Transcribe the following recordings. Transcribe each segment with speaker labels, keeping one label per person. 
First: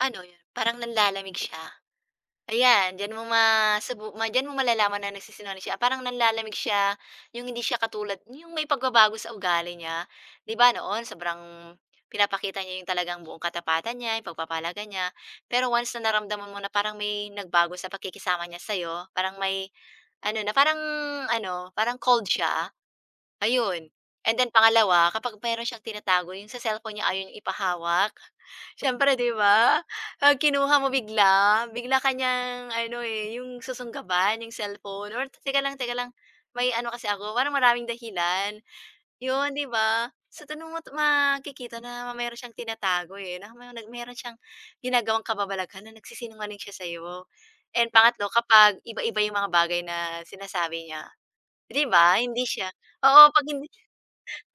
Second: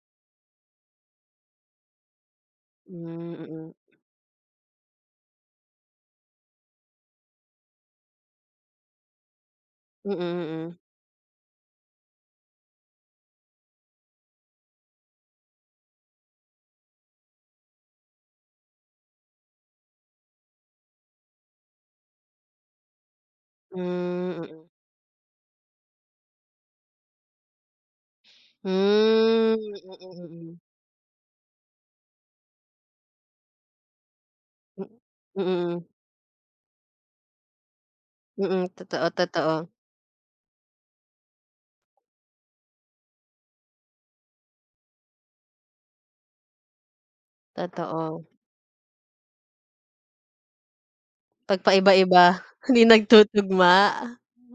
Speaker 1: Ano, parang nanlalamig siya? Ayan diyan mo
Speaker 2: Hmm, mm.
Speaker 1: masubu diyan mo malalaman na nagsisinungaling siya parang nanlalamig siya, 'yung hindi siya katulad 'yung may pagbabago sa ugali niya.
Speaker 2: Mm,
Speaker 1: Di ba,
Speaker 2: mm.
Speaker 1: noon, sobrang pinapakita niya 'yung talagang buong katapatan niya, 'yung pagpapahalaga niya. Pero once na naramdaman mo na parang may nagbago sa pagkikisama niya sa'yo, parang may ano na parang ano parang cold siya. Ayun and
Speaker 2: Hmm,
Speaker 1: then
Speaker 2: mm.
Speaker 1: pangalawa, kapag meron siyang tinatago 'yung sa cellphone niya ayaw niya ipahawak.
Speaker 2: Hmm,
Speaker 1: Siyempre, di ba,
Speaker 2: mm,
Speaker 1: 'pag
Speaker 2: mm.
Speaker 1: kinuha mo bigla, bigla ka niyang ano, eh, 'yung susunggaban 'yung
Speaker 2: M
Speaker 1: cellphone or teka lang
Speaker 2: mm.
Speaker 1: teka lang may ano kasi ako, parang maraming dahilan.
Speaker 2: Mm. Totoo,
Speaker 1: 'Yun, di
Speaker 2: totoo.
Speaker 1: ba? So tanong mo 'to makikita na meron siyang tinatago, eh, na may meron siyang ginagawang kababalaghan na nagsisinungaling siya sa'yo. And
Speaker 2: Totoo.
Speaker 1: pangatlo kapag iba-iba 'yung mga bagay na sinasabi niya, di ba?
Speaker 2: Pagpaiba-iba.
Speaker 1: Hindi siya
Speaker 2: Hindi
Speaker 1: oo, 'pag hindi
Speaker 2: nagtutugma,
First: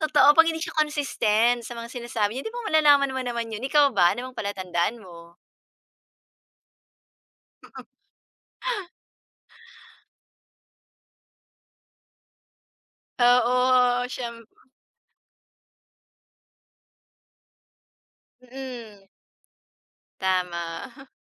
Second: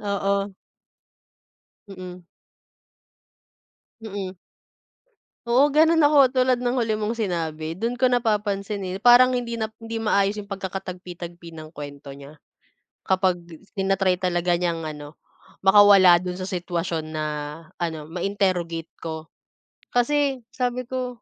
Speaker 1: totoo, pag
Speaker 2: oo.
Speaker 1: hindi siya consistent sa mga
Speaker 2: Mm.
Speaker 1: sinasabi niya di ba, malalaman mo naman 'yun. Ikaw ba ano
Speaker 2: Mm.
Speaker 1: palatandaan mo?
Speaker 2: Oo, gano'n ako tulad ng huli mong sinabi. Do'n ko napapansinin, eh, parang hindi na hindi maayos 'yung pagkakatagpi-tagpi ng kuwento niya. Kapag
Speaker 1: Oo,
Speaker 2: tina-try
Speaker 1: siyemp
Speaker 2: talaga niyang ano makawala do'n sa sitwasyon na ano ma-interrogate
Speaker 1: Mm.
Speaker 2: ko. Kasi sabi
Speaker 1: Tama.
Speaker 2: ko,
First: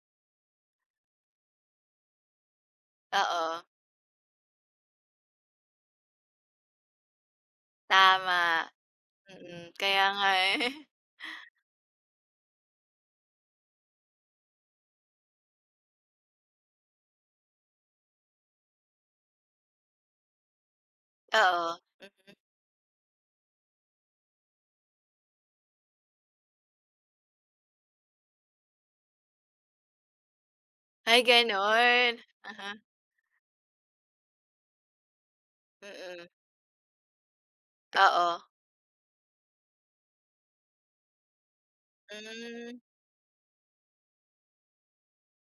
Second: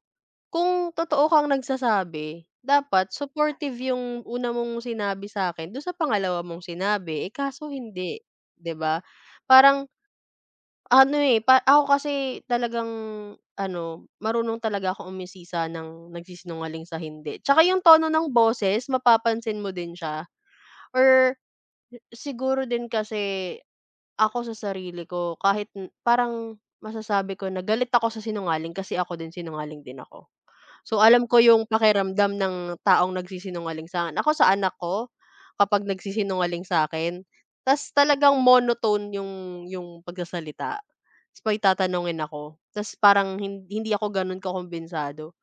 Speaker 2: kung totoo kang nagsasabi dapat
Speaker 1: Oo.
Speaker 2: supportive 'yung una mong sinabi sa'kin do'n sa pangalawa mong sinabi, eh, kaso hindi,
Speaker 1: Tama.
Speaker 2: di ba?
Speaker 1: Mm,
Speaker 2: Parang
Speaker 1: kaya nga, eh.
Speaker 2: ano, eh ako kasi talagang ano marunong talaga akong umusisa ng nagsisinungaling sa hindi, tsaka 'yung tono ng boses mapapansin mo din siya or
Speaker 1: Oo.
Speaker 2: si siguro din kasi, ako sa sarili ko kahit parang m masasabi ko na galit ako sa sinungaling kasi ako din sinungaling din ako. So
Speaker 1: Ay
Speaker 2: alam ko 'yung
Speaker 1: gano'n?
Speaker 2: pakiramdam ng
Speaker 1: Aha.
Speaker 2: taong nagsisinungaling sa'kin. Ako sa anak ko, kapag
Speaker 1: Mm.
Speaker 2: nagsisinungaling sa'kin tas talagang
Speaker 1: Oo.
Speaker 2: monotone 'yung 'yung pagsasalita. Tas may tatanungin ako
Speaker 1: Hmm.
Speaker 2: tas parang hin hindi ako gano'n kakumbensado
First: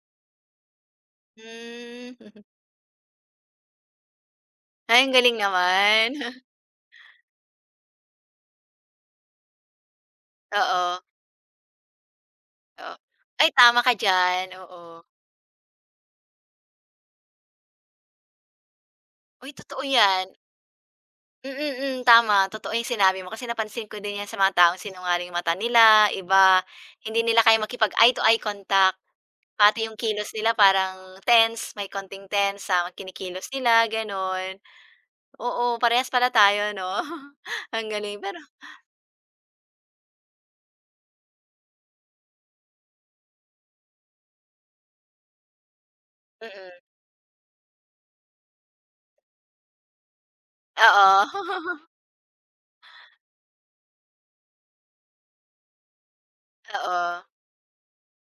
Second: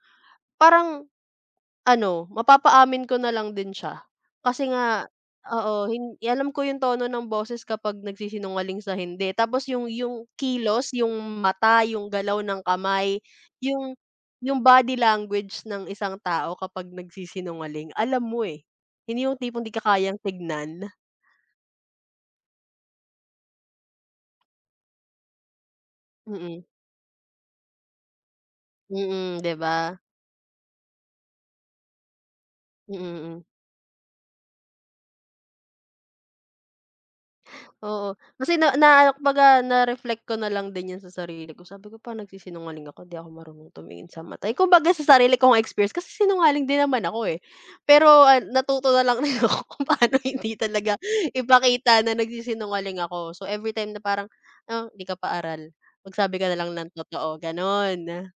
Speaker 2: parang
Speaker 1: Hmm.
Speaker 2: ano mapapaamin ko na lang din siya kasi
Speaker 1: Ay
Speaker 2: nga,
Speaker 1: ang galing
Speaker 2: oo.
Speaker 1: naman.
Speaker 2: Hin alam ko 'yung tono ng boses kapag nagsisinungaling sa hindi tapos 'yung 'yung kilos
Speaker 1: Oo.
Speaker 2: 'yung mata, 'yung galaw ng
Speaker 1: Oh,
Speaker 2: kamay,
Speaker 1: ay tama ka
Speaker 2: 'yung
Speaker 1: diyan,
Speaker 2: 'yung body
Speaker 1: oo.
Speaker 2: language ng isang tao kapag nagsisinungaling alam mo, eh. Hindi 'yung
Speaker 1: Uy,
Speaker 2: tipong di ka
Speaker 1: totoo
Speaker 2: kayang
Speaker 1: 'yan.
Speaker 2: tingnan.
Speaker 1: Mm, mm, tama. Totoo 'yung sinabi mo kasi napansin ko din 'yan sa mga taong sinungaling 'yung mata nila,
Speaker 2: Mm.
Speaker 1: iba, hindi nila kayang makipag-eye to eye contact.
Speaker 2: Mm, di
Speaker 1: Pati 'yung
Speaker 2: ba?
Speaker 1: kilos nila parang tense, may konting tense sa
Speaker 2: Mm, mm.
Speaker 1: kinikilos nila, gano'n. Oo, parehas pala tayo, 'no? Ang
Speaker 2: Oo,
Speaker 1: galing pero
Speaker 2: kasi na na kumbaga na-reflect ko na lang din 'yan sa sarili ko sabi ko pa nagsisinungaling ako di ako marunong tumingin sa mata. Kumbaga sa sarili ko nga experience kasi sinungaling
Speaker 1: Mm.
Speaker 2: din naman ako, eh, pero, ah, natuto na lang din ako kung paano hindi talaga
Speaker 1: Oo.
Speaker 2: ipakita na nagsisinungaling ako. So everytime na parang, ah, hindi ka pa aral, magsabi ka na lang ng
Speaker 1: Oo.
Speaker 2: totoo gano'n.